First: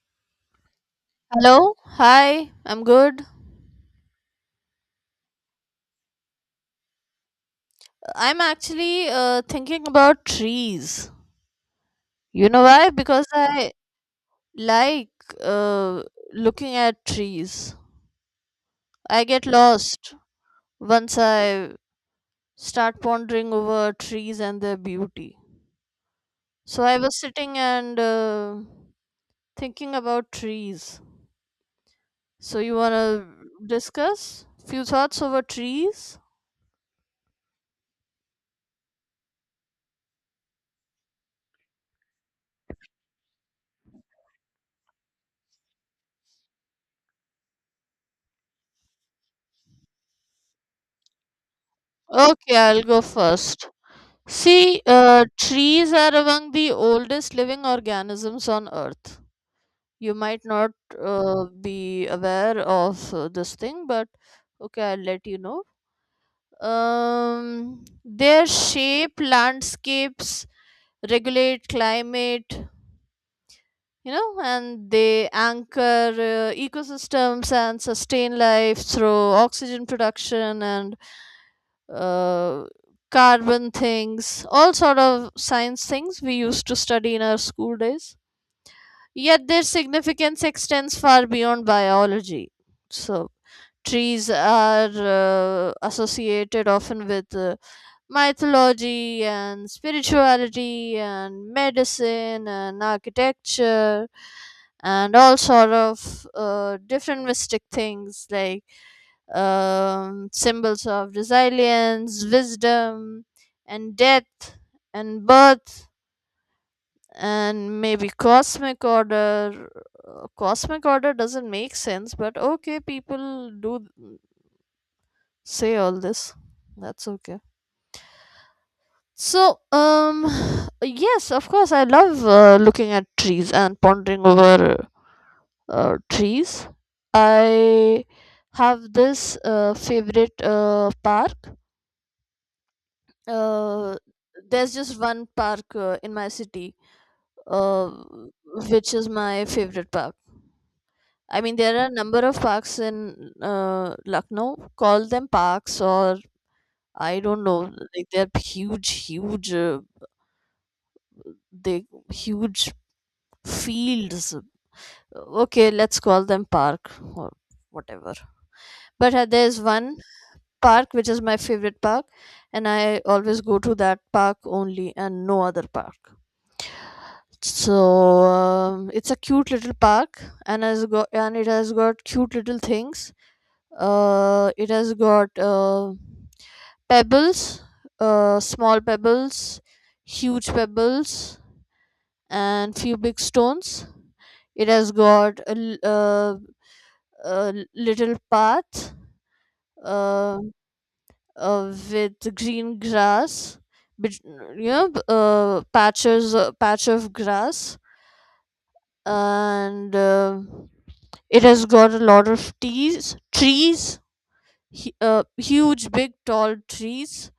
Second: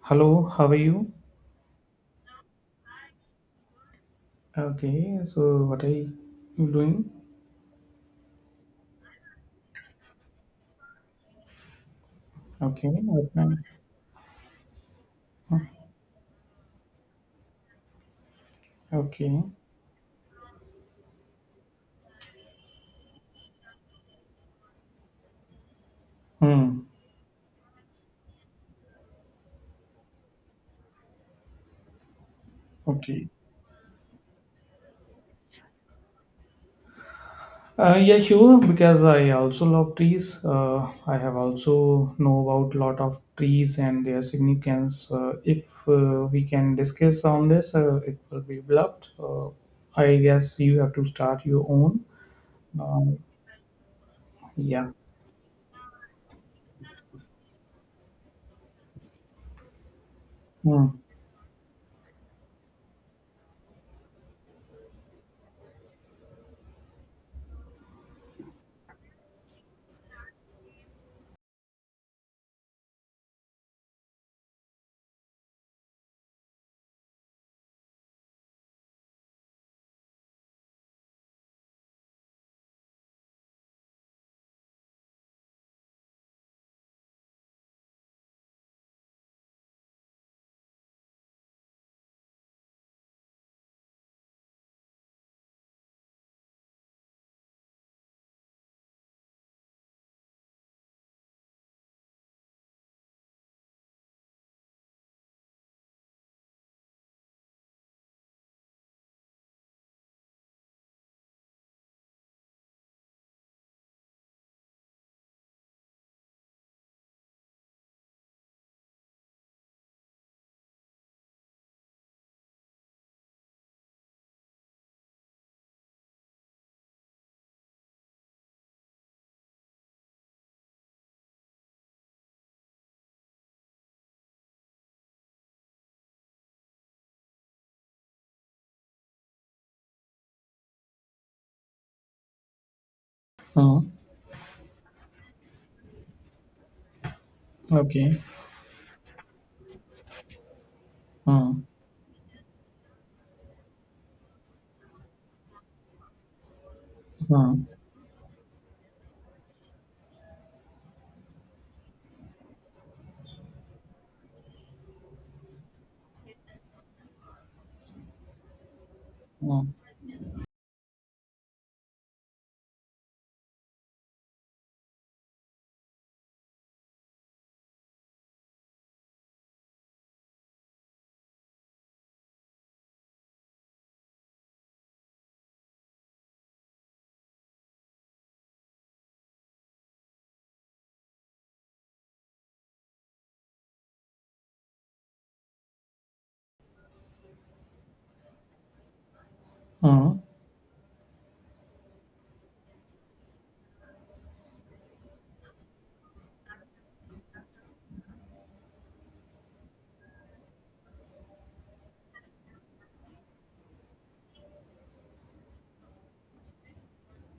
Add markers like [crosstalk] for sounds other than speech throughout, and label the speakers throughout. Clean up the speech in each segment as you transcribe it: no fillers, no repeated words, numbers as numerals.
Speaker 1: Hello, how are you?
Speaker 2: Hello, hi, I'm good.
Speaker 1: Okay, so what are you doing?
Speaker 2: I'm actually thinking about trees. You know
Speaker 1: Okay,
Speaker 2: why? Because
Speaker 1: what time?
Speaker 2: I like uh, looking at trees. I
Speaker 1: Okay.
Speaker 2: get lost once I start pondering over trees and their beauty.
Speaker 1: Hmm.
Speaker 2: So I was sitting and thinking about trees. So you wanna
Speaker 1: Okay.
Speaker 2: discuss few thoughts over trees?
Speaker 1: Yeah, sure. Because I also love trees. I have also know about lot of trees and their significance. If we can discuss on this, it will be loved. I guess you have to start your own.
Speaker 2: Okay, I'll go
Speaker 1: Uh,
Speaker 2: first. See,
Speaker 1: yeah.
Speaker 2: trees are among the oldest living organisms on Earth. You might not
Speaker 1: Hmm.
Speaker 2: be aware of this thing, but okay, I'll let you know. Their shape, landscapes regulate climate, and they anchor ecosystems and sustain life through oxygen production and uh, carbon things, all sort of science things we used to study in our school days. Yet their significance extends far beyond biology. So trees are associated often with mythology and spirituality and medicine and architecture and all sort of different mystic things like symbols of resilience, wisdom, and death, and birth, and maybe cosmic order. Cosmic order doesn't make sense, but okay, people do say all this. That's okay. So, yes, of course, I love looking at trees and pondering over trees. I have this favorite park.
Speaker 1: Hmm.
Speaker 2: Uh, there's just one park in my city, uh,
Speaker 1: Okay.
Speaker 2: which is my favorite park. I mean,
Speaker 1: Hmm.
Speaker 2: there are a number of parks in Lucknow. Call them parks, or I don't know.
Speaker 1: Hmm.
Speaker 2: Like they're huge, huge. They huge fields, okay, let's call them park or whatever, but there's
Speaker 1: Hmm.
Speaker 2: one park which is my favorite park, and I always go to that park only and no other park. So, it's a cute little park, and has got and it has got cute little things. It has got pebbles, small pebbles, huge pebbles, and few big stones. It has got a little path,
Speaker 1: Hmm.
Speaker 2: uh, with green grass, bet- patches, patch of grass, and it has got a lot of trees, huge, big, tall trees,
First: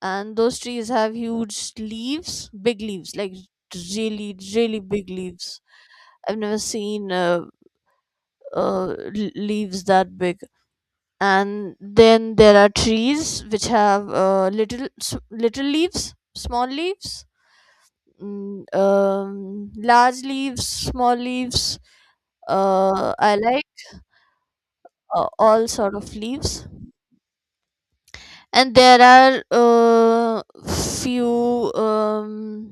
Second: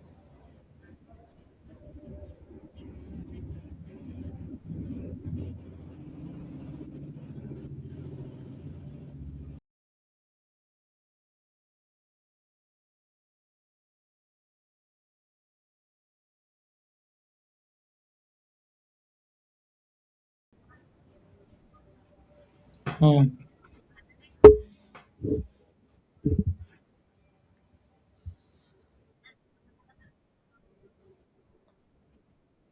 Speaker 2: and those trees have huge leaves, big leaves, like really, really big leaves. I've never seen uh, l- leaves that big, and then there are trees which have little leaves, small leaves, large leaves, small leaves. uh,
Speaker 1: Hmm.
Speaker 2: i like all sort of leaves, and there are few um,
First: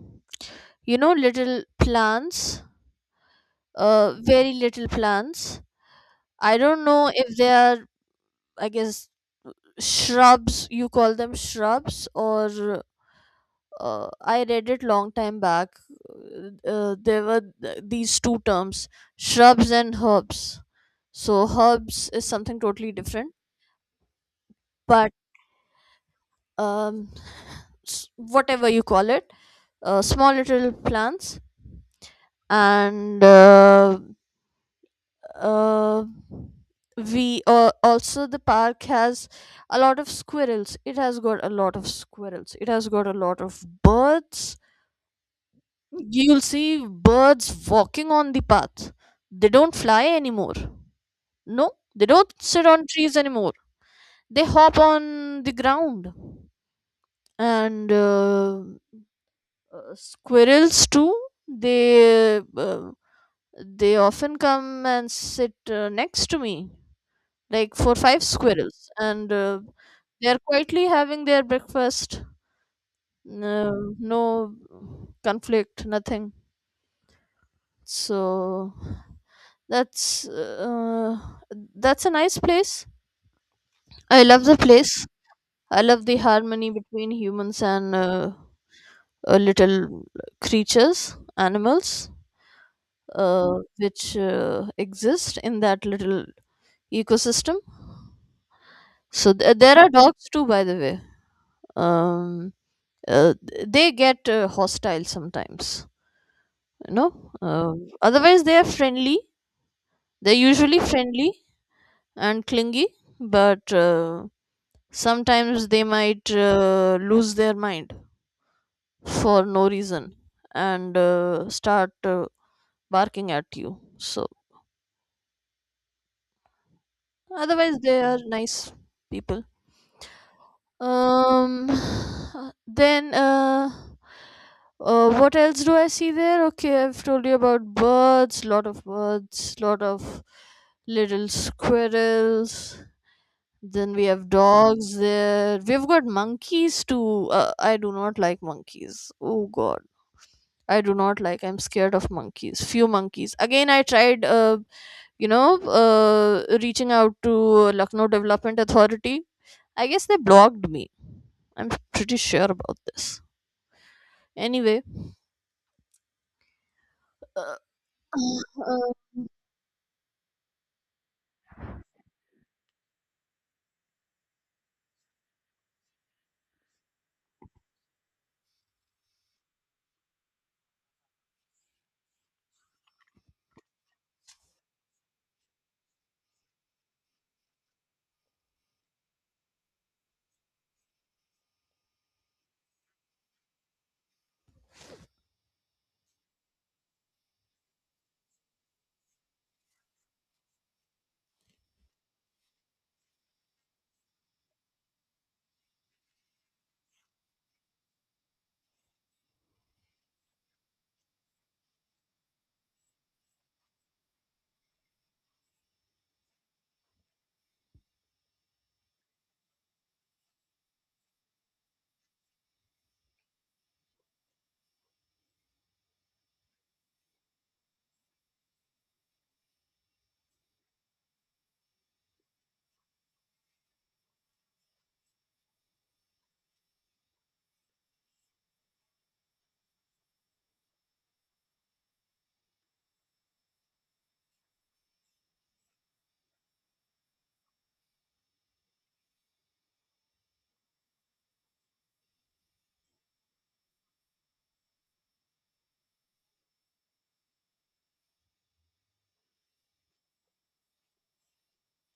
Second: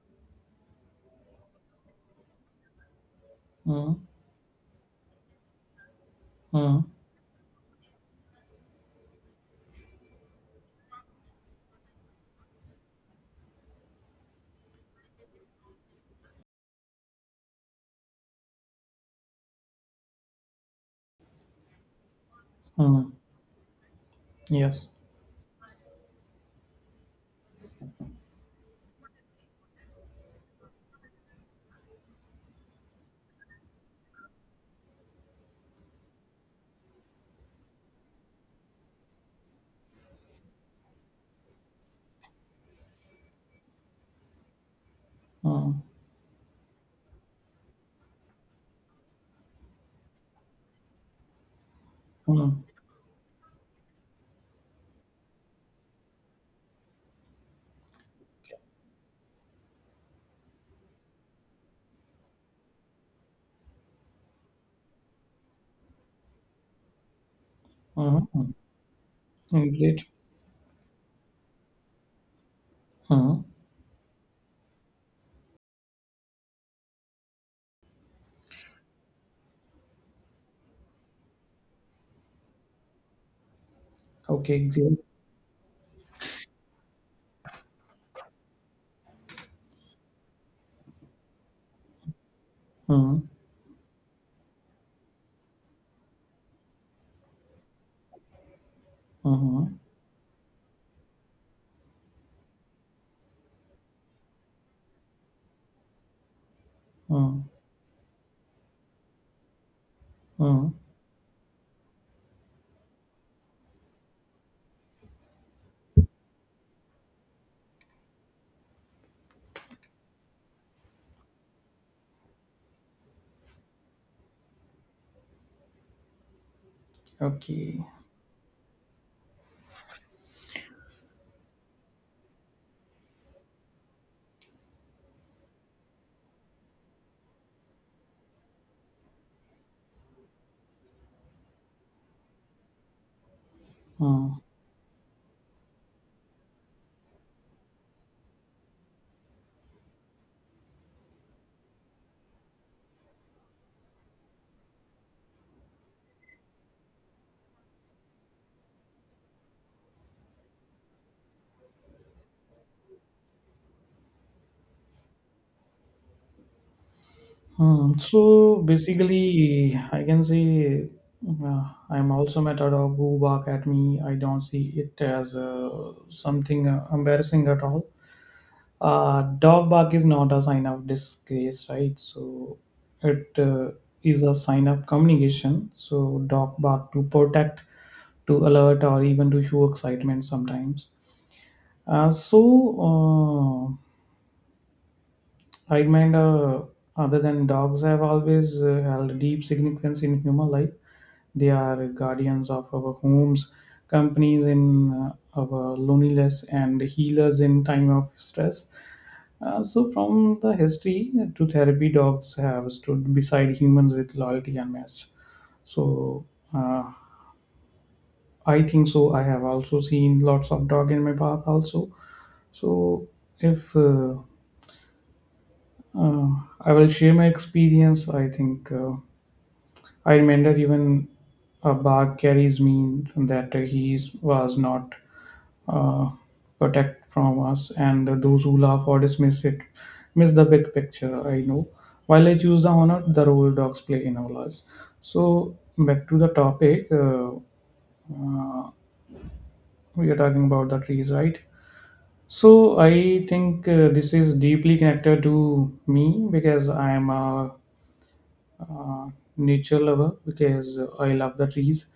Speaker 2: you know little plants,
Speaker 1: Hmm.
Speaker 2: very little plants. I
Speaker 1: Hmm.
Speaker 2: don't know if they are, I guess shrubs, you call them shrubs, or I read it long time back. There were these two terms, shrubs and herbs. So herbs is something totally
Speaker 1: Mm,
Speaker 2: different,
Speaker 1: yes.
Speaker 2: but um, whatever you call it, small little plants, and uh, we also the park has a lot of squirrels. It has got a lot of squirrels. It has got a lot of birds.
Speaker 1: Mm,
Speaker 2: You'll see birds walking on the path. They don't fly anymore. No, they don't
Speaker 1: mm,
Speaker 2: sit on trees anymore. They hop on the ground. And squirrels too. They uh, they often come and sit next to me, like four five
Speaker 1: mhm, mm.
Speaker 2: squirrels, and
Speaker 1: Mm, Great.
Speaker 2: they are quietly having their breakfast.
Speaker 1: Mm,
Speaker 2: No, no conflict, nothing. So. That's uh, that's a nice place. I love the
Speaker 1: okay, great.
Speaker 2: place. I love the harmony between humans and little creatures, animals,
Speaker 1: Mm,
Speaker 2: which exist in that little ecosystem. So
Speaker 1: mhm,
Speaker 2: there are dogs too, by the way. Um, they get hostile sometimes. You know.
Speaker 1: mm,
Speaker 2: Otherwise, they are friendly. They're
Speaker 1: mm.
Speaker 2: usually friendly and clingy, but. Sometimes they might lose their mind for no reason, and start barking at you, so otherwise
Speaker 1: Okay.
Speaker 2: they are nice people. um [sighs] then, what else do I see there? Okay, I've told you about birds, lot of birds, lot of little squirrels. Then we have
Speaker 1: Mm,
Speaker 2: dogs there, we've got monkeys too. I do not like monkeys, oh god. I do not like. I'm scared of monkeys. Few monkeys. Again, I tried, reaching out to Lucknow Development Authority. I guess they blocked me. I'm pretty sure about this. Anyway, uh,
Speaker 1: mm. So
Speaker 2: uh,
Speaker 1: basically, I can say uh, I'm also met a dog who bark at me. I don't see it as something embarrassing at all. Dog bark is not a sign of disgrace, right? So it is a sign of communication. So dog bark to protect, to alert, or even to show excitement sometimes. So I mind other than dogs have always held deep significance in human life. They are guardians of our homes, companies in our loneliness, and healers in time of stress. So, from the history to therapy, dogs have stood beside humans with loyalty unmatched. So, uh, I think so. I have also seen lots of dog in my path also. So, if Uh, I will share my experience. I think I remember even a bar carries me that he was not uh, protect from us, and those who laugh or dismiss it miss the big picture. I know. While I choose the honor, the role dogs play in our lives. So back to the topic. Uh, we are talking about the trees, right? So I think this is deeply connected to me because I am a uh, nature lover because I love the trees.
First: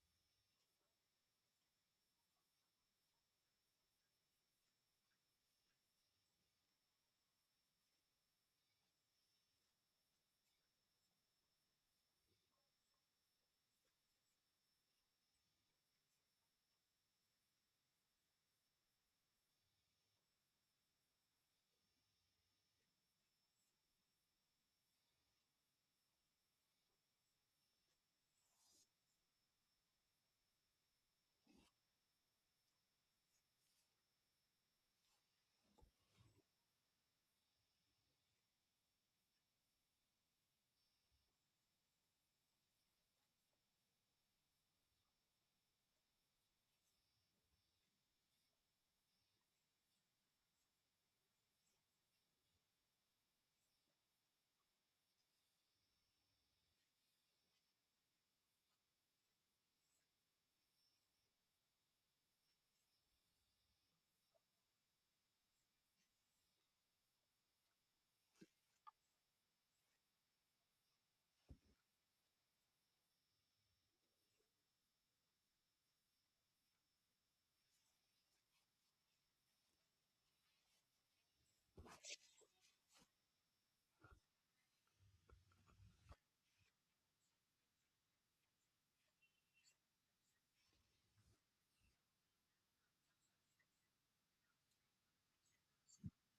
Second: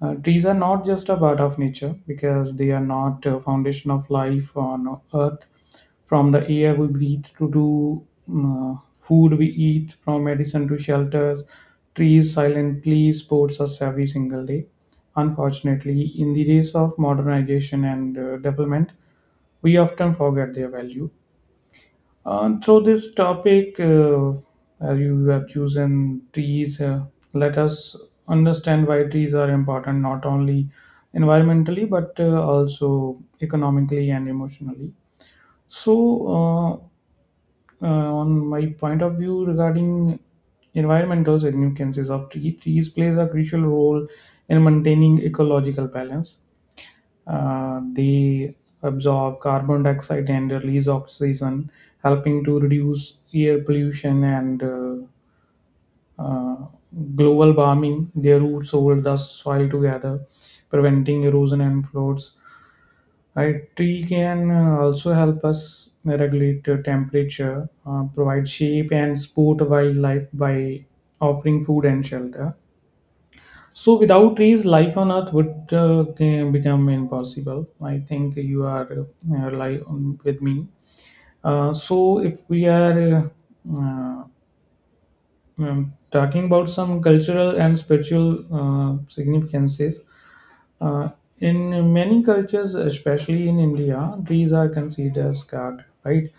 Speaker 1: Trees are not just a part of nature because they are not a foundation of life on earth. From the air we breathe to do food we eat, from medicine to shelters, trees silently supports us every single day. Unfortunately, in the days of modernization and development, we often forget their value. Through this topic, as you have chosen trees, let us understand why trees are important not only environmentally but also economically and emotionally. So, uh, uh, on my point of view regarding environmental significances of trees, trees plays a crucial role in maintaining ecological balance. They absorb carbon dioxide and release oxygen, helping to reduce air pollution and uh, global warming. Their roots hold the soil together, preventing erosion and floods. Right, tree can also help us regulate temperature, provide shape and support wildlife by offering food and shelter, so without trees, life on Earth would can become impossible. I think you are with me. So if we are uh, talking about some cultural and spiritual significances, uh, in many cultures, especially in India, trees are considered sacred, right?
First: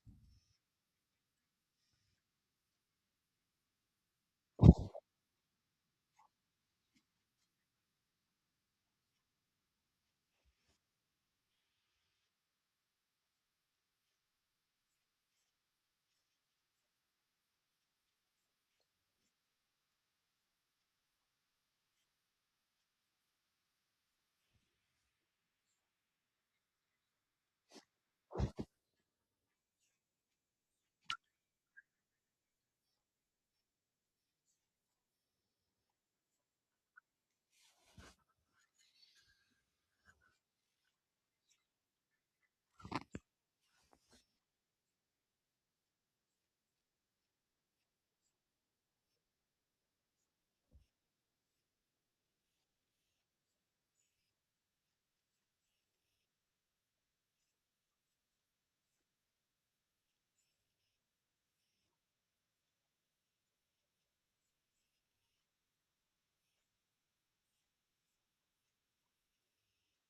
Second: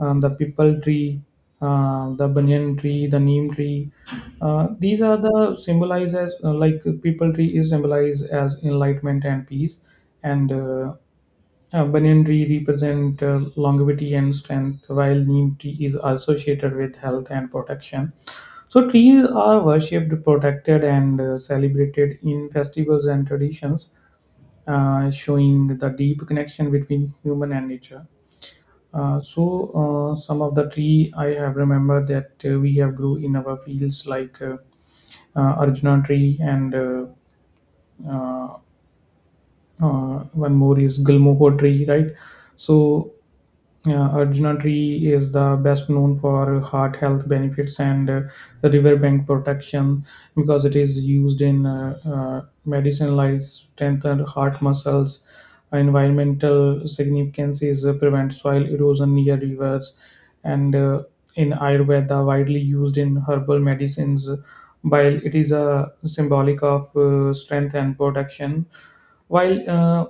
Speaker 1: The pipal tree, the banyan tree, the neem tree. These are the symbolized as like pipal tree is symbolized as enlightenment and peace, and banyan tree represent longevity and strength, while neem tree is associated with health and protection. So trees are worshipped, protected, and celebrated in festivals and traditions, showing the deep connection between human and nature. So some of the tree I have remembered that we have grew in our fields like Arjuna tree and uh, one more is Gulmoho tree, right? So Arjuna tree is the best known for heart health benefits and riverbank protection because it is used in medicine like strengthen heart muscles. Environmental significance is prevent soil erosion near rivers, and in Ayurveda widely used in herbal medicines. While it is a symbolic of strength and protection, while uh,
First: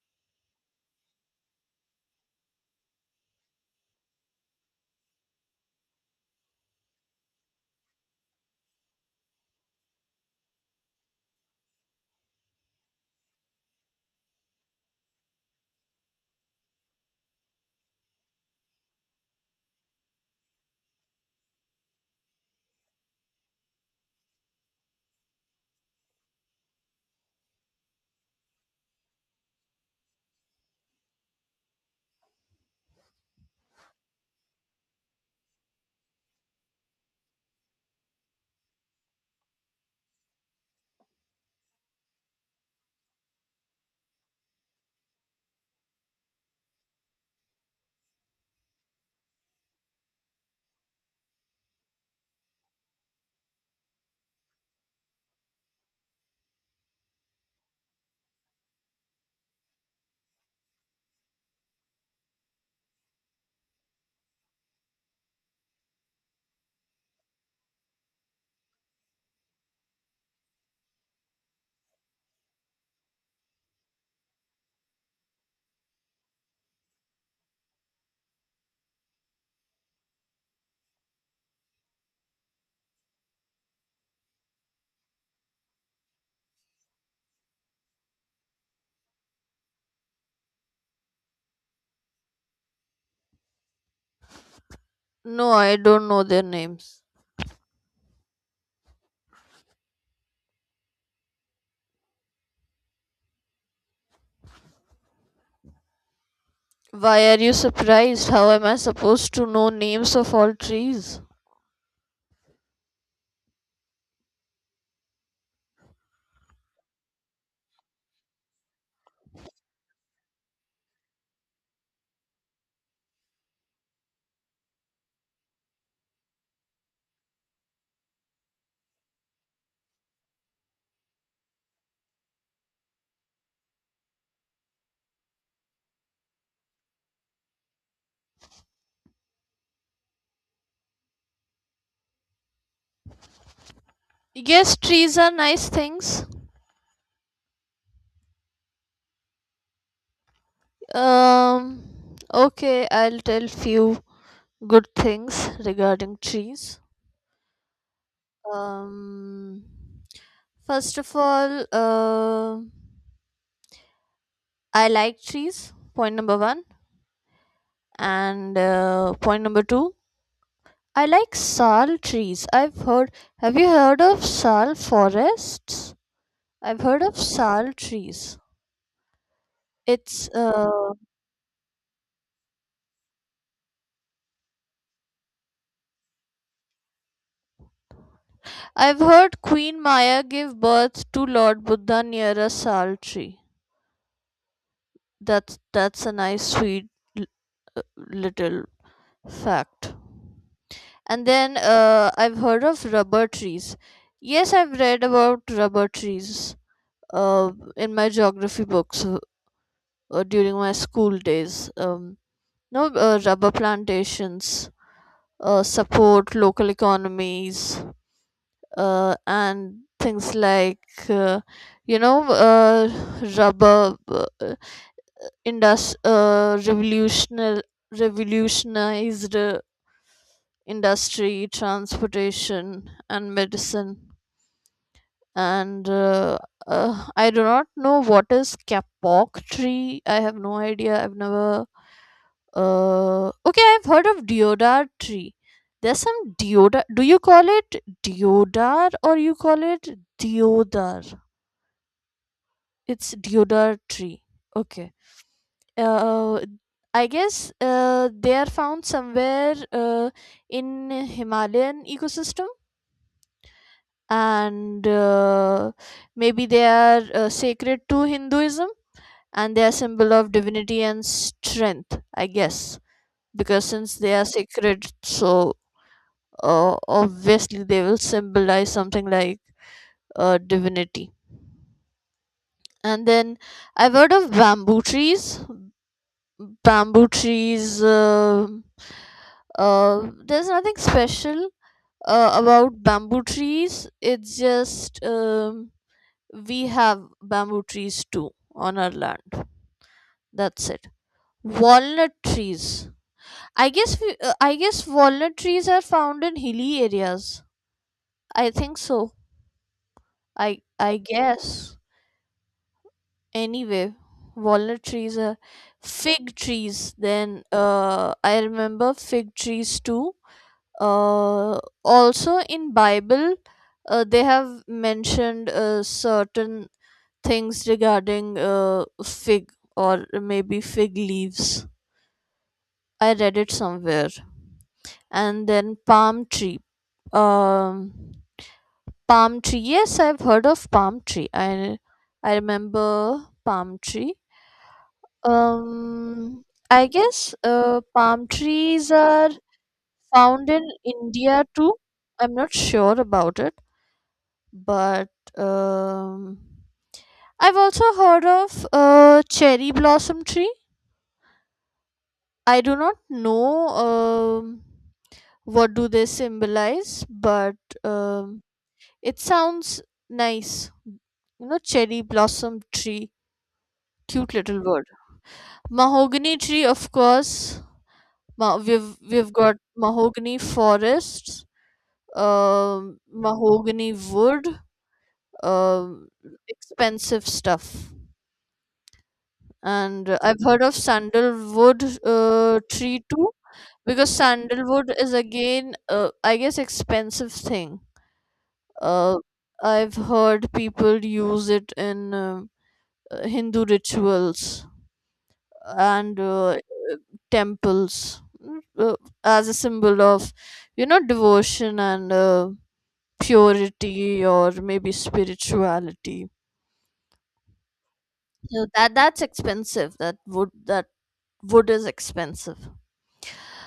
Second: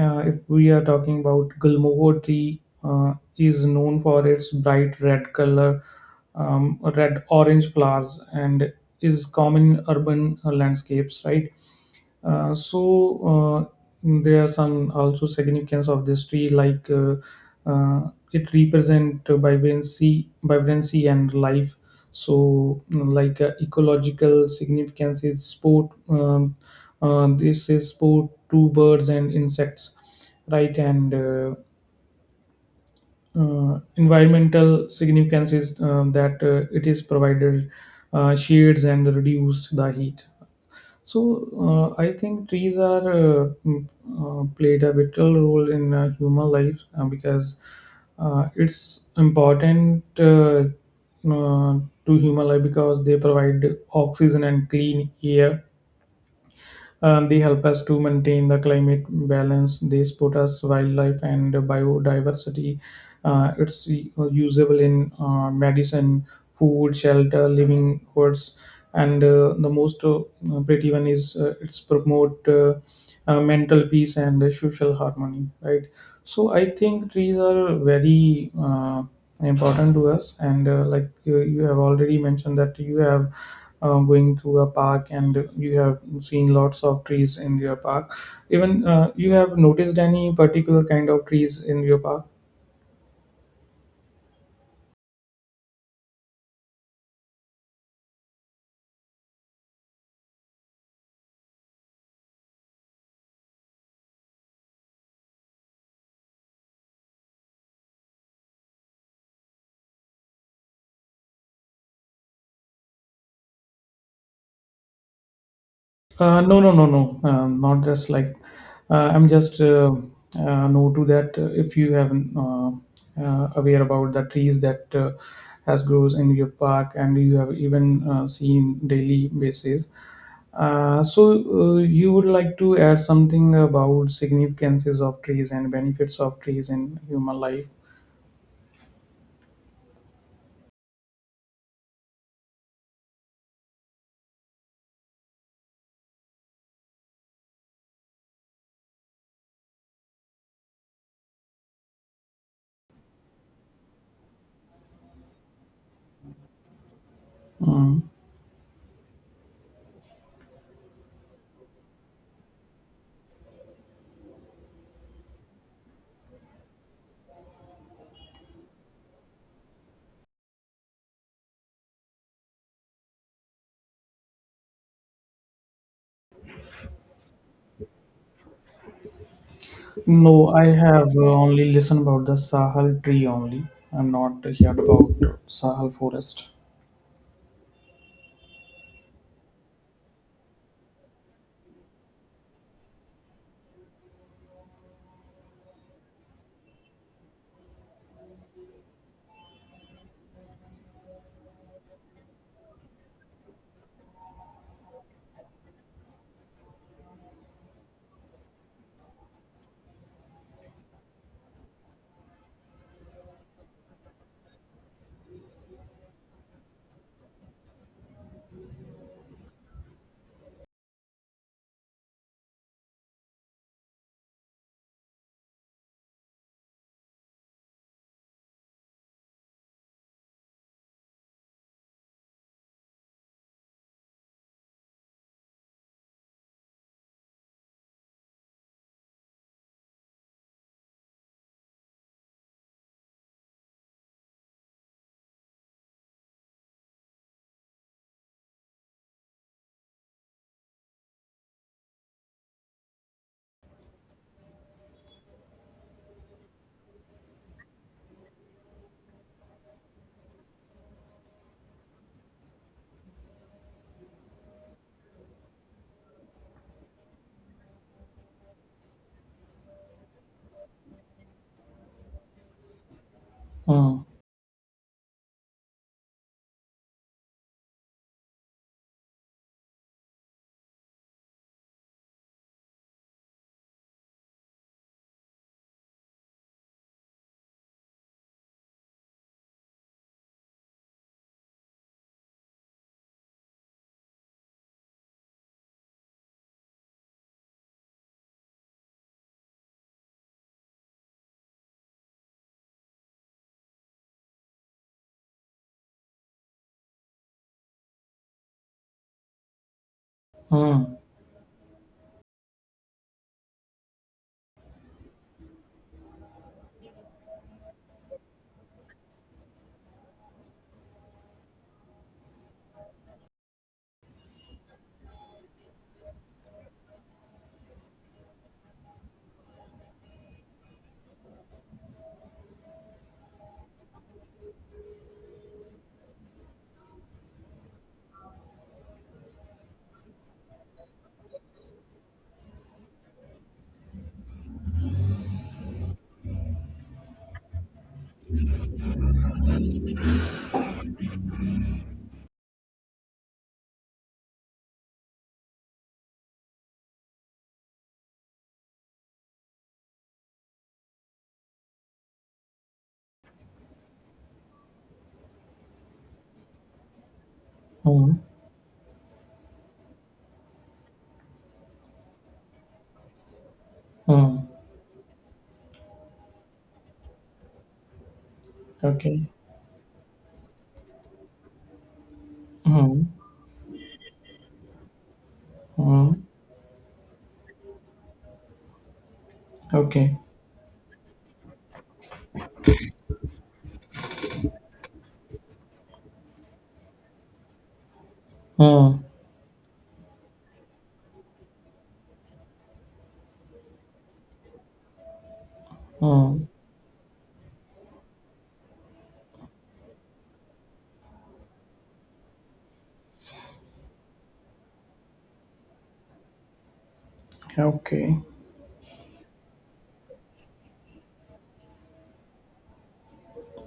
Speaker 1: uh, if we are talking about Gulmohur tree, is known for its bright red color, red orange flowers, and is common in urban landscapes. Right, so uh, there are some also significance of this tree like it represent vibrancy and life, so mm, like ecological significance is sport, this is sport to birds and insects, right, and environmental significance is that it is provided shades and reduced the heat. I think trees are played a vital role in human life because it's important uh, to human life because they provide oxygen and clean air. They help us to maintain the climate balance. They support us wildlife and biodiversity. It's usable in medicine, food, shelter, living quartz, and the most pretty one is it's promote mental peace and social harmony. Right. So I think trees are very important to us, and like you have already mentioned that you have going through a park and you have seen lots of trees in your park. Even you have noticed any particular kind of trees in your park?
Speaker 2: no, I don't know their names. Why are you surprised? How am I supposed to know names of all trees?
Speaker 1: No, not just like I'm just no to that. If you haven't aware about the trees that has grows in your park and you have even seen daily basis. So, you would like to add something about significances of trees and benefits of trees in human life?
Speaker 2: Yes, trees are nice things. Um, okay, I'll tell few good things regarding trees.
Speaker 1: Mm.
Speaker 2: Um, first of all, I like trees. Point number one, and point number two, I like sal trees. I've heard. Have you heard of sal forests? I've heard of sal trees. It's.
Speaker 1: No, I have only listened about the Sahel tree only. I'm not heard about Sahel forest.
Speaker 2: I've heard Queen Maya gave birth to Lord Buddha near a sal tree. That's a nice, sweet, l- uh, little fact. And then I've heard of rubber trees. Yes, I've read about rubber trees uh, in my geography books during my school days. No, rubber plantations support local economies and things like, uh, you know, uh, rubber indus- uh, revolutional, revolutionized industry, transportation, and medicine. And I do not know what is kapok tree. I have no idea. I've never. Okay, I've heard of deodar tree. There's some deodar. Do you call it deodar or you call it deodar? It's deodar tree. Okay. Uh, I guess they are found somewhere in Himalayan ecosystem, and maybe they are sacred to Hinduism, and they are symbol of divinity and strength, I guess. Because since
Speaker 1: Mm.
Speaker 2: they are sacred, so obviously they will symbolize something like divinity. And then I've heard of bamboo trees. There's nothing special about bamboo trees. It's just we have bamboo trees too on our land. That's it. Walnut trees. I guess walnut trees are found in hilly areas. I think so. I
Speaker 1: Mm.
Speaker 2: guess, anyway, walnut trees are fig trees. Then I remember fig trees too. Also in Bible, they have mentioned certain things regarding fig, or maybe fig leaves. I read it somewhere. And then palm tree. Um Palm tree. Yes, I've heard of palm tree. I remember palm tree. Um, I guess palm trees are found in India too. I'm not sure about it, but um, I've also heard of cherry blossom tree. I do not know what do they symbolize, but
Speaker 1: Mm.
Speaker 2: um, it sounds nice. You know, cherry blossom tree. Cute
Speaker 1: Mm.
Speaker 2: little bird. Mahogany tree, of course. Ma- we've
Speaker 1: Okay.
Speaker 2: we've got mahogany forests,
Speaker 1: Mm.
Speaker 2: mahogany wood, um,
Speaker 1: Mm.
Speaker 2: expensive stuff. And
Speaker 1: Okay.
Speaker 2: I've heard of sandalwood tree too, because sandalwood is, again, I guess, expensive thing.
Speaker 1: Mm.
Speaker 2: Uh, I've heard people use it in Hindu rituals, and
Speaker 1: Mm.
Speaker 2: temples, mm, uh, as a symbol of, devotion, and purity, or maybe spirituality.
Speaker 1: Okay.
Speaker 2: So that's expensive. That wood is expensive.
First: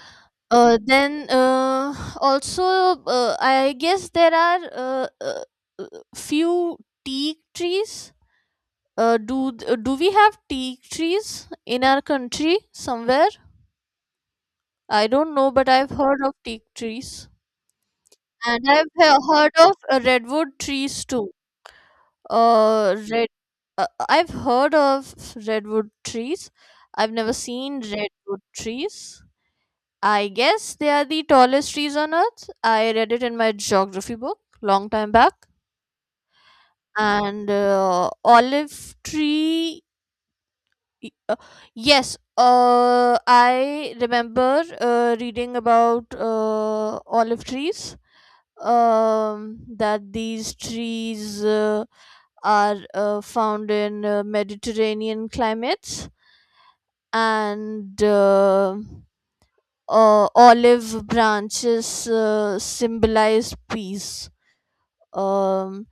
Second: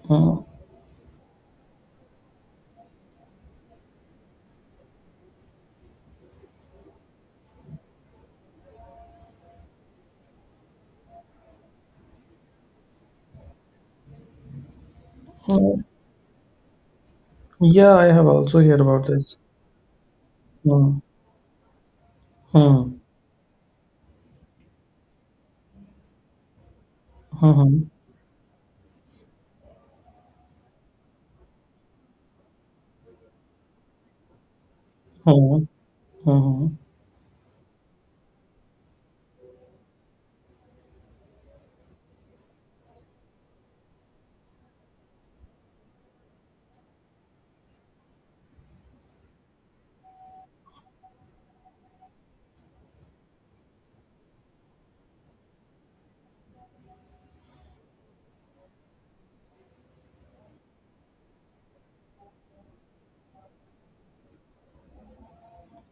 Speaker 1: Mm.
Speaker 2: Uh then uh also uh, i guess there are uh, uh uh, few teak trees. Do we have teak trees in our country somewhere? I don't know, but
Speaker 1: Mm.
Speaker 2: I've heard of teak trees.
Speaker 1: Yeah, I have also
Speaker 2: And
Speaker 1: heard
Speaker 2: I've
Speaker 1: about this.
Speaker 2: heard of redwood
Speaker 1: Mm.
Speaker 2: trees too.
Speaker 1: Mm.
Speaker 2: Red. I've heard of redwood trees. I've never seen
Speaker 1: Mm.
Speaker 2: redwood trees. I guess they are the tallest trees on earth. I read it in my geography book long time back.
Speaker 1: Mm. Mm.
Speaker 2: And olive tree. y- uh, yes. I remember reading about olive trees. That these trees. Are found in Mediterranean climates, and olive branches symbolize peace. Um,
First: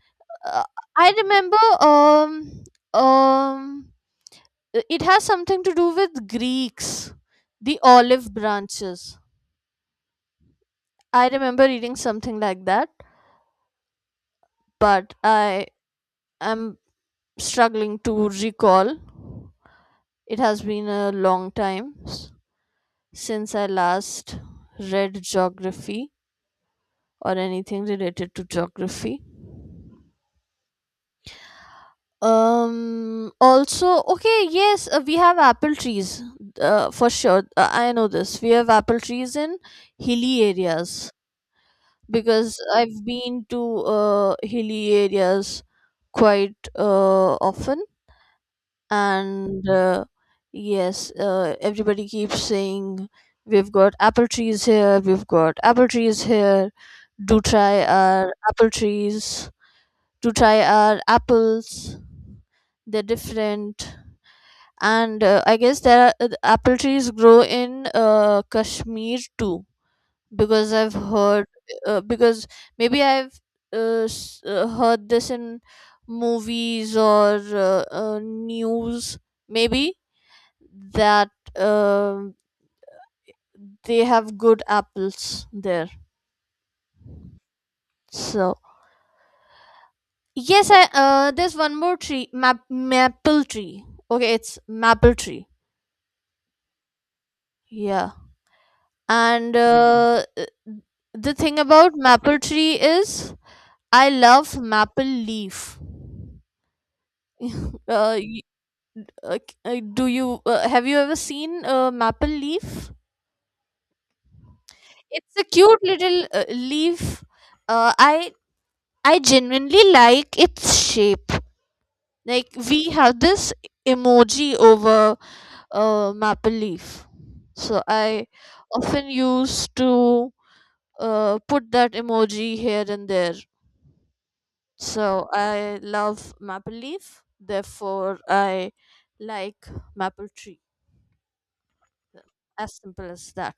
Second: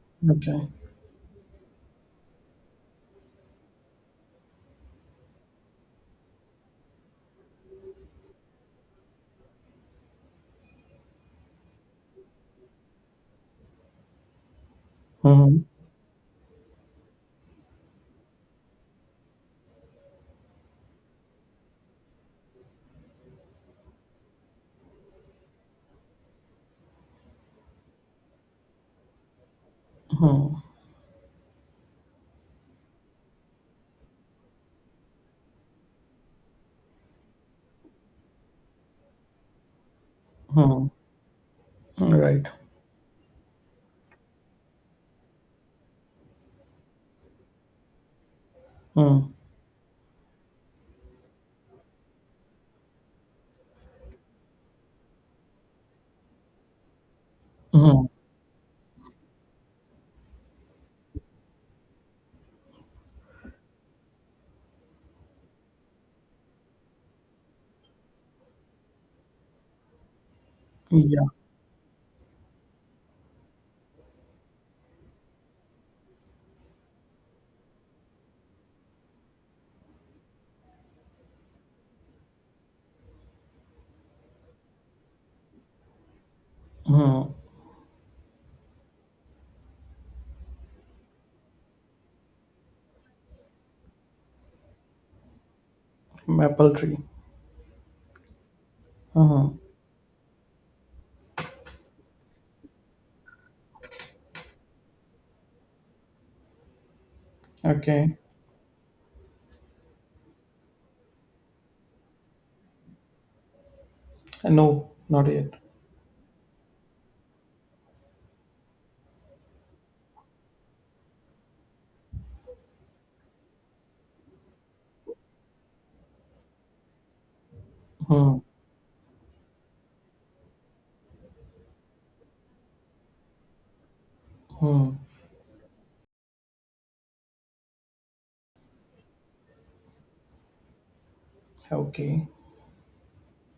Speaker 2: uh,
Speaker 1: Okay.
Speaker 2: I remember, um, it has something to do with Greeks, the olive branches. I remember reading something like that, but
Speaker 1: Mhm.
Speaker 2: I am struggling to recall. It has been a long time since I last read geography or anything related to geography.
Speaker 1: Mhm.
Speaker 2: Also, okay, yes, we have apple trees for sure. I know this. We have apple trees in hilly
Speaker 1: Mhm.
Speaker 2: areas,
Speaker 1: Right.
Speaker 2: because I've been to hilly areas quite often,
Speaker 1: Mhm.
Speaker 2: and yes, everybody keeps saying, we've got apple trees here, we've got apple trees here, do try
Speaker 1: Mhm.
Speaker 2: our apple trees, do try our apples, they're different. And I guess there are apple trees grow in Kashmir too, because I've
Speaker 1: Yeah.
Speaker 2: heard. Because maybe I've heard this in movies or news, maybe, that um they have good apples there.
Speaker 1: Mhm.
Speaker 2: So yes, I there's one more tree, maple tree. Okay, it's maple tree.
Speaker 1: Maple tree.
Speaker 2: Yeah, and
Speaker 1: Mhm.
Speaker 2: the thing about maple tree is I love maple leaf. [laughs]
Speaker 1: Okay.
Speaker 2: uh, y- c- do you have you ever seen a maple leaf?
Speaker 1: No, not
Speaker 2: It's a
Speaker 1: yet.
Speaker 2: cute little leaf. Uh, I I genuinely like its shape. Like we have this emoji over maple leaf. So I
Speaker 1: Mhm.
Speaker 2: often used to put that emoji here and there.
Speaker 1: Mhm.
Speaker 2: So I love maple leaf. Therefore, I like maple tree.
Speaker 1: Okay.
Speaker 2: As simple as that.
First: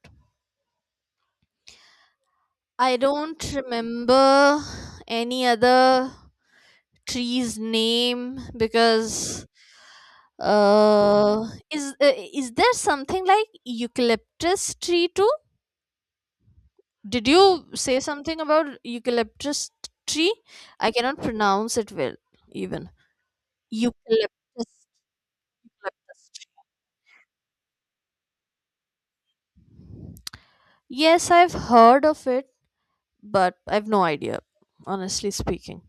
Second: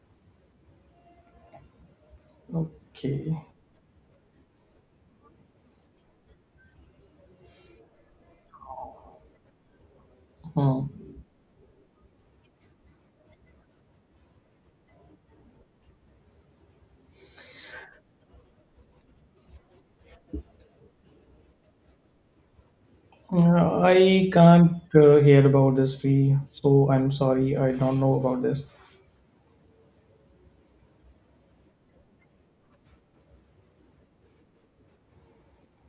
Speaker 2: I don't
Speaker 1: Okay.
Speaker 2: remember any other tree's name because
Speaker 1: Mhm.
Speaker 2: uh is uh, is there something like eucalyptus tree too? Did you say something about eucalyptus tree? I cannot pronounce it well, even
Speaker 1: I
Speaker 2: eucalyptus,
Speaker 1: can't hear about this tree,
Speaker 2: eucalyptus
Speaker 1: so I'm sorry. I don't know about this.
Speaker 2: tree. Yes, I've heard of it, but I've no idea, honestly speaking.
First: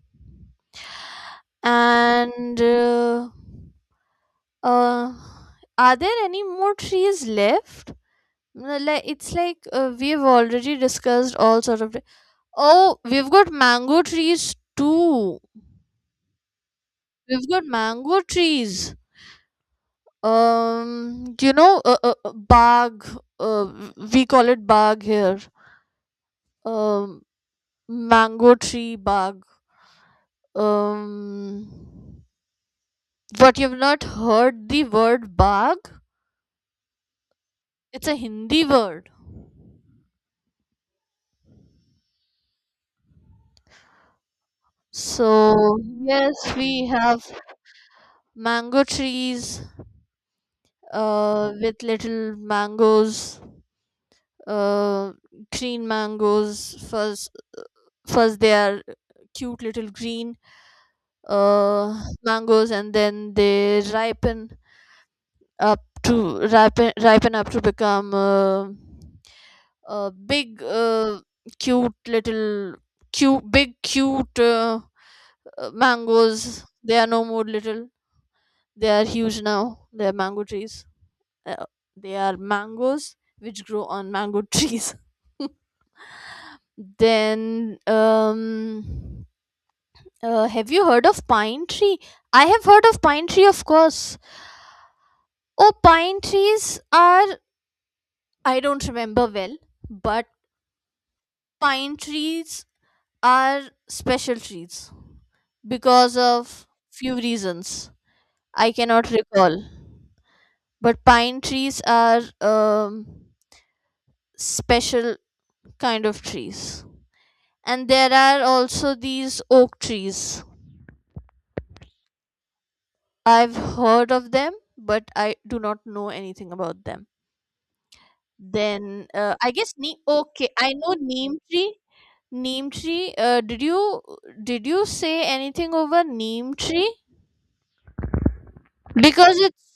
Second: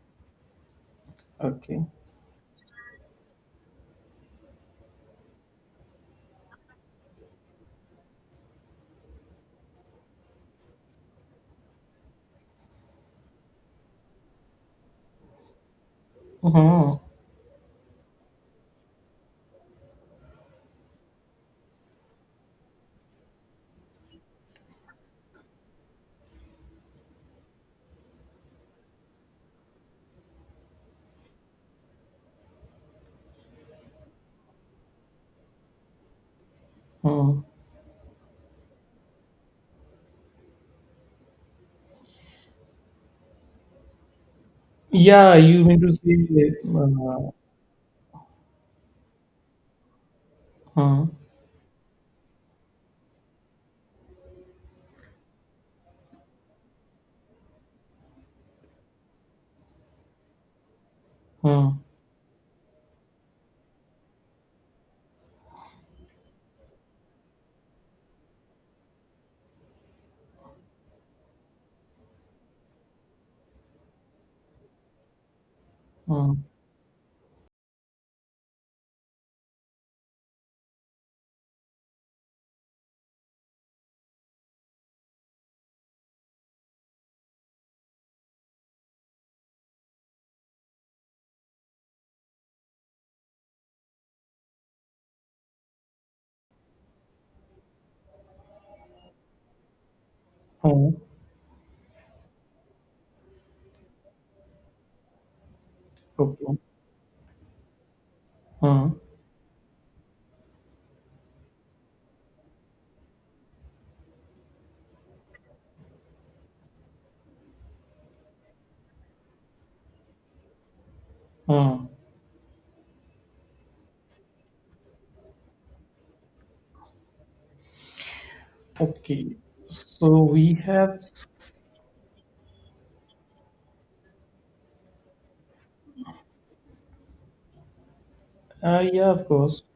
Speaker 1: Okay.
Speaker 2: And uh, are there any more trees left? No, like it's like we've already discussed all sort of. Oh, we've got mango trees too.
Speaker 1: Mhm.
Speaker 2: We've got mango trees. You know, bag. Uh, we call it bag here. Um, mango tree bag. Um, but you've not heard the word bag.
Speaker 1: Mhm.
Speaker 2: It's a Hindi word.
Speaker 1: Yeah, you
Speaker 2: So
Speaker 1: mean to say.
Speaker 2: yes, we have
Speaker 1: Mhm.
Speaker 2: mango trees
Speaker 1: Mhm.
Speaker 2: with little mangoes, uh, green mangoes. First, they are cute little green mangoes, and then they ripen up to become a big, cute little cute big cute
Speaker 1: Mhm.
Speaker 2: mangoes. They are no more little; they are huge now. They are mango trees. uh, they are mangoes which grow on mango trees. [laughs] Then have you heard of pine tree? I have heard of pine tree, of course. Oh, pine trees are, I don't remember well, but
Speaker 1: Mhm.
Speaker 2: pine trees are special trees because
Speaker 1: Okay.
Speaker 2: of few reasons, I
Speaker 1: Mhm.
Speaker 2: cannot recall, but pine trees are um special kind of trees. And there are also these oak trees.
Speaker 1: Mhm.
Speaker 2: I've heard of them, but I do not know anything about them. Then
Speaker 1: Okay,
Speaker 2: I guess neem.
Speaker 1: so
Speaker 2: Okay,
Speaker 1: we
Speaker 2: I know
Speaker 1: have,
Speaker 2: neem
Speaker 1: s-
Speaker 2: tree. Neem tree. Did you say anything over neem tree?
Speaker 1: yeah, of
Speaker 2: Because
Speaker 1: course.
Speaker 2: it's,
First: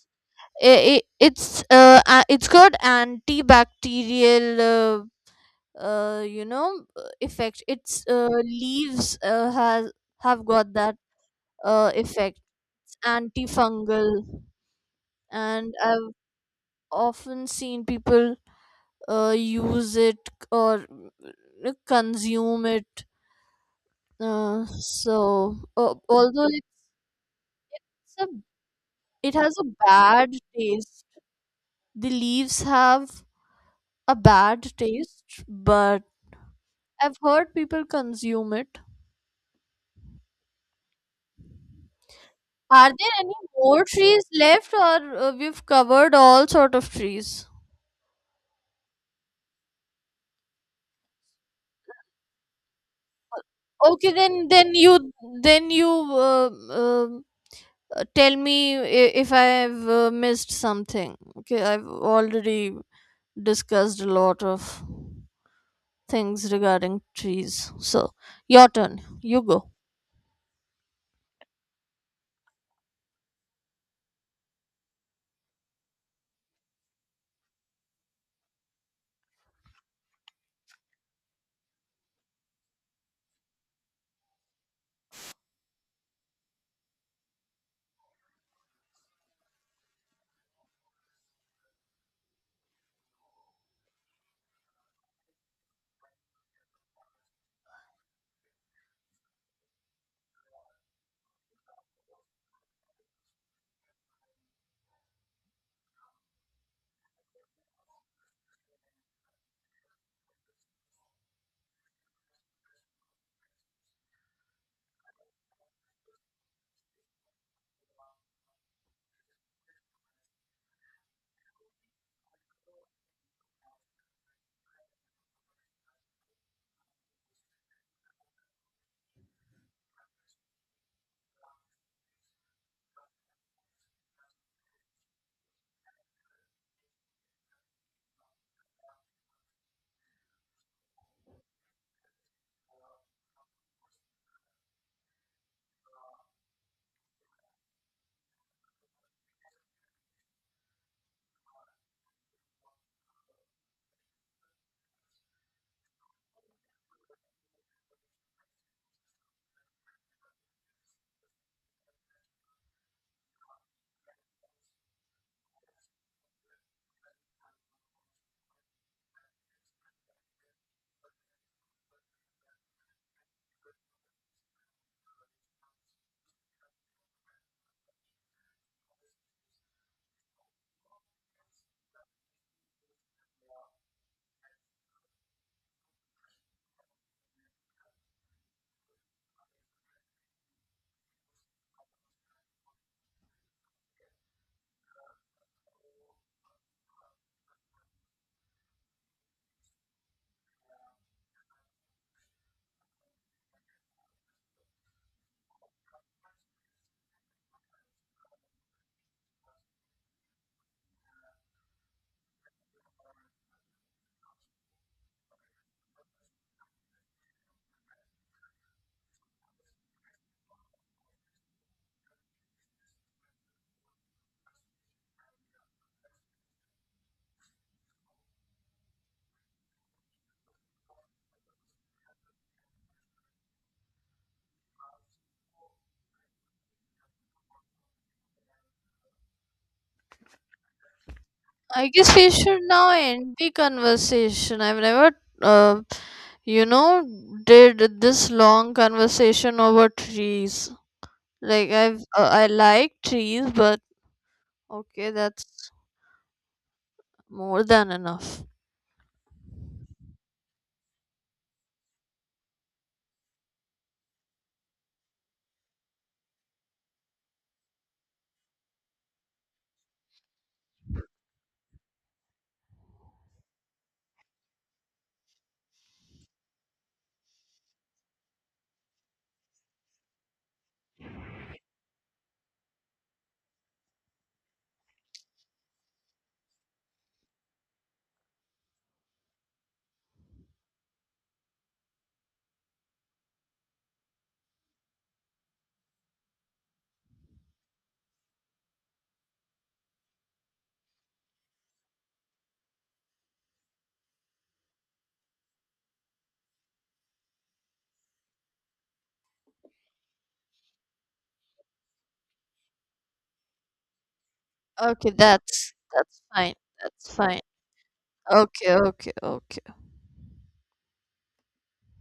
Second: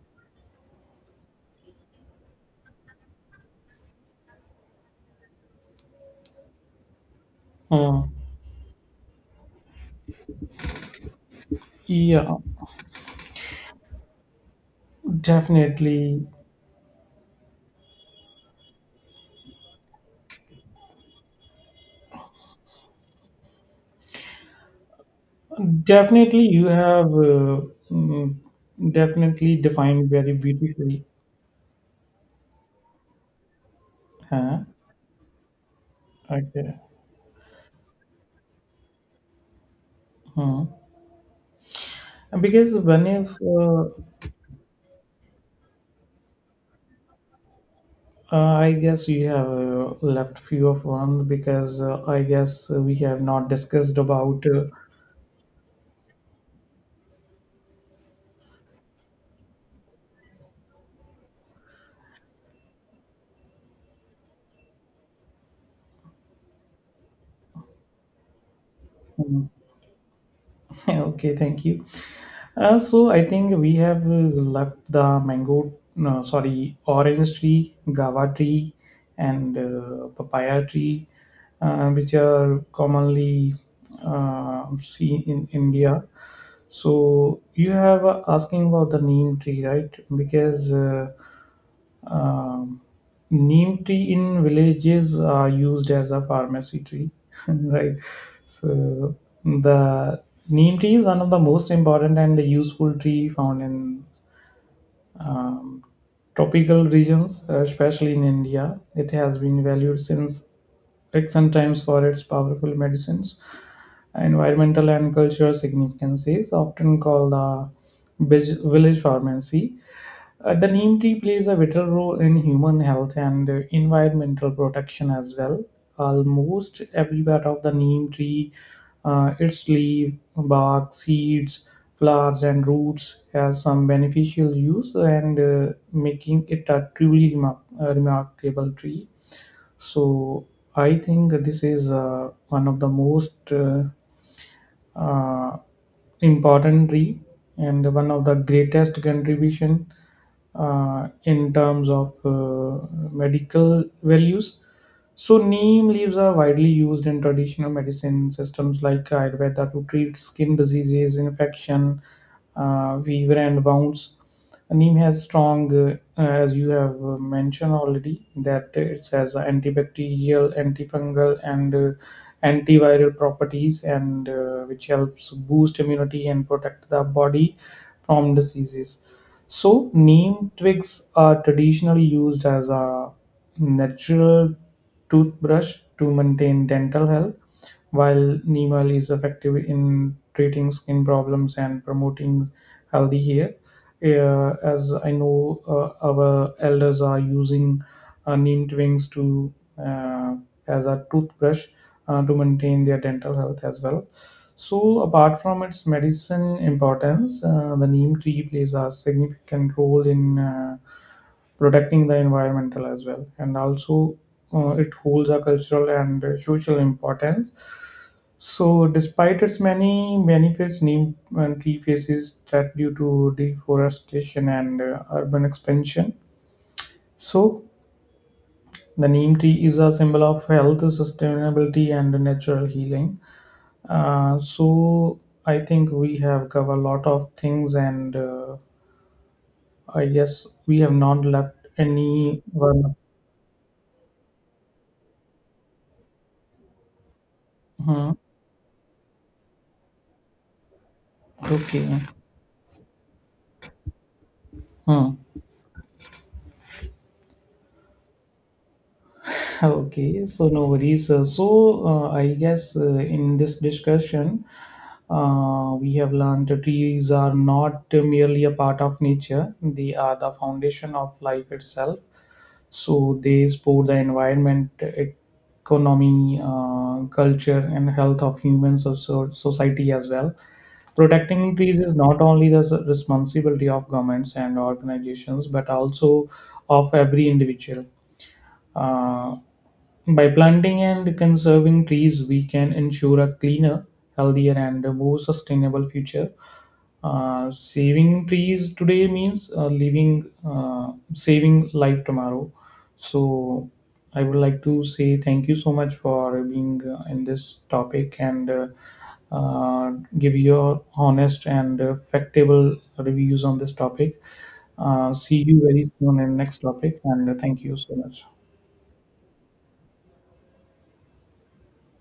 Speaker 2: i it's got antibacterial, effect.
Speaker 1: Uh,
Speaker 2: Its leaves has have got that
Speaker 1: yeah,
Speaker 2: effect, antifungal. And I've
Speaker 1: definitely.
Speaker 2: often seen people use it, or consume it. So,
Speaker 1: Definitely,
Speaker 2: although
Speaker 1: you have
Speaker 2: a,
Speaker 1: mm,
Speaker 2: it has
Speaker 1: definitely
Speaker 2: a
Speaker 1: defined
Speaker 2: bad
Speaker 1: very beautifully.
Speaker 2: taste, the leaves have a
Speaker 1: Huh?
Speaker 2: bad taste, but
Speaker 1: Okay.
Speaker 2: I've heard people consume it.
Speaker 1: Hmm. Because
Speaker 2: Are
Speaker 1: when
Speaker 2: there
Speaker 1: if
Speaker 2: any more trees left, or we've covered all sort of trees?
Speaker 1: I guess you have left few of one because I guess we have not discussed
Speaker 2: Okay,
Speaker 1: about
Speaker 2: then you tell me if I have missed something. Okay, I've already discussed a lot of things regarding trees. So, your turn. You
Speaker 1: mm,
Speaker 2: go.
Speaker 1: [laughs] okay, thank you. So I think we have left the mango, no, sorry, orange tree, guava tree, and papaya tree, which are commonly seen in India. So you have asking about the neem tree, right? Because um, neem tree in villages are used as a pharmacy tree, [laughs] right? So the neem tree is one of the most important and useful tree found in um, tropical regions, especially in India. It has been valued since ancient times for its powerful medicines. Environmental and cultural significance is often called the village pharmacy. The neem tree plays a vital role in human health and environmental protection as well. Almost every part of the neem tree, its leaf, bark, seeds, flowers, and roots has some beneficial use and making it a remarkable tree. So I think this is one of the most uh, importantly and one of the greatest contribution in terms of medical values. So, neem leaves are widely used in traditional medicine systems like Ayurveda to treat skin diseases, infection, fever, and wounds. Neem has strong, as you have mentioned already, that it has antibacterial, antifungal, and antiviral properties, and which helps boost immunity and protect the body from diseases. So, neem twigs are traditionally used as a natural toothbrush to maintain dental health, while neem oil is effective in treating skin problems and promoting healthy hair. As I know, our elders are using neem twigs to as a toothbrush to maintain their dental health as well. So, apart from its medicine importance, the neem tree plays a significant role in protecting the environmental as well, and also it holds a cultural and social importance. So, despite its many benefits, neem tree faces threat due to deforestation and urban expansion. So, the neem tree is a symbol of health, sustainability, and natural healing. uh, so I think we have covered a lot of things, and I guess we have not left
Speaker 2: I guess we
Speaker 1: any
Speaker 2: should now
Speaker 1: one.
Speaker 2: end the conversation. I've never, uh, you know, did
Speaker 1: Hmm.
Speaker 2: this long conversation over trees. Like
Speaker 1: Okay.
Speaker 2: I like trees, but okay,
Speaker 1: Hmm.
Speaker 2: that's more than enough.
Speaker 1: [laughs] Okay, so no worries. So, I guess in this discussion, we have learned that trees are not merely a part of nature, they are the foundation of life itself. So, they support the environment, economy, culture, and health of humans of society as well. Protecting trees is not only the responsibility of governments and organizations, but also of every individual. uh, by planting and conserving trees, we can ensure a cleaner, healthier, and a more sustainable future. Saving trees today means saving life tomorrow. So, I would like to say thank you so much for being in this topic and uh, give your honest and factable reviews on this topic.
Speaker 2: Okay,
Speaker 1: See you
Speaker 2: that's
Speaker 1: very soon
Speaker 2: that's
Speaker 1: in
Speaker 2: fine.
Speaker 1: next topic,
Speaker 2: That's
Speaker 1: and
Speaker 2: fine.
Speaker 1: thank you so much.
Speaker 2: Okay, okay, okay.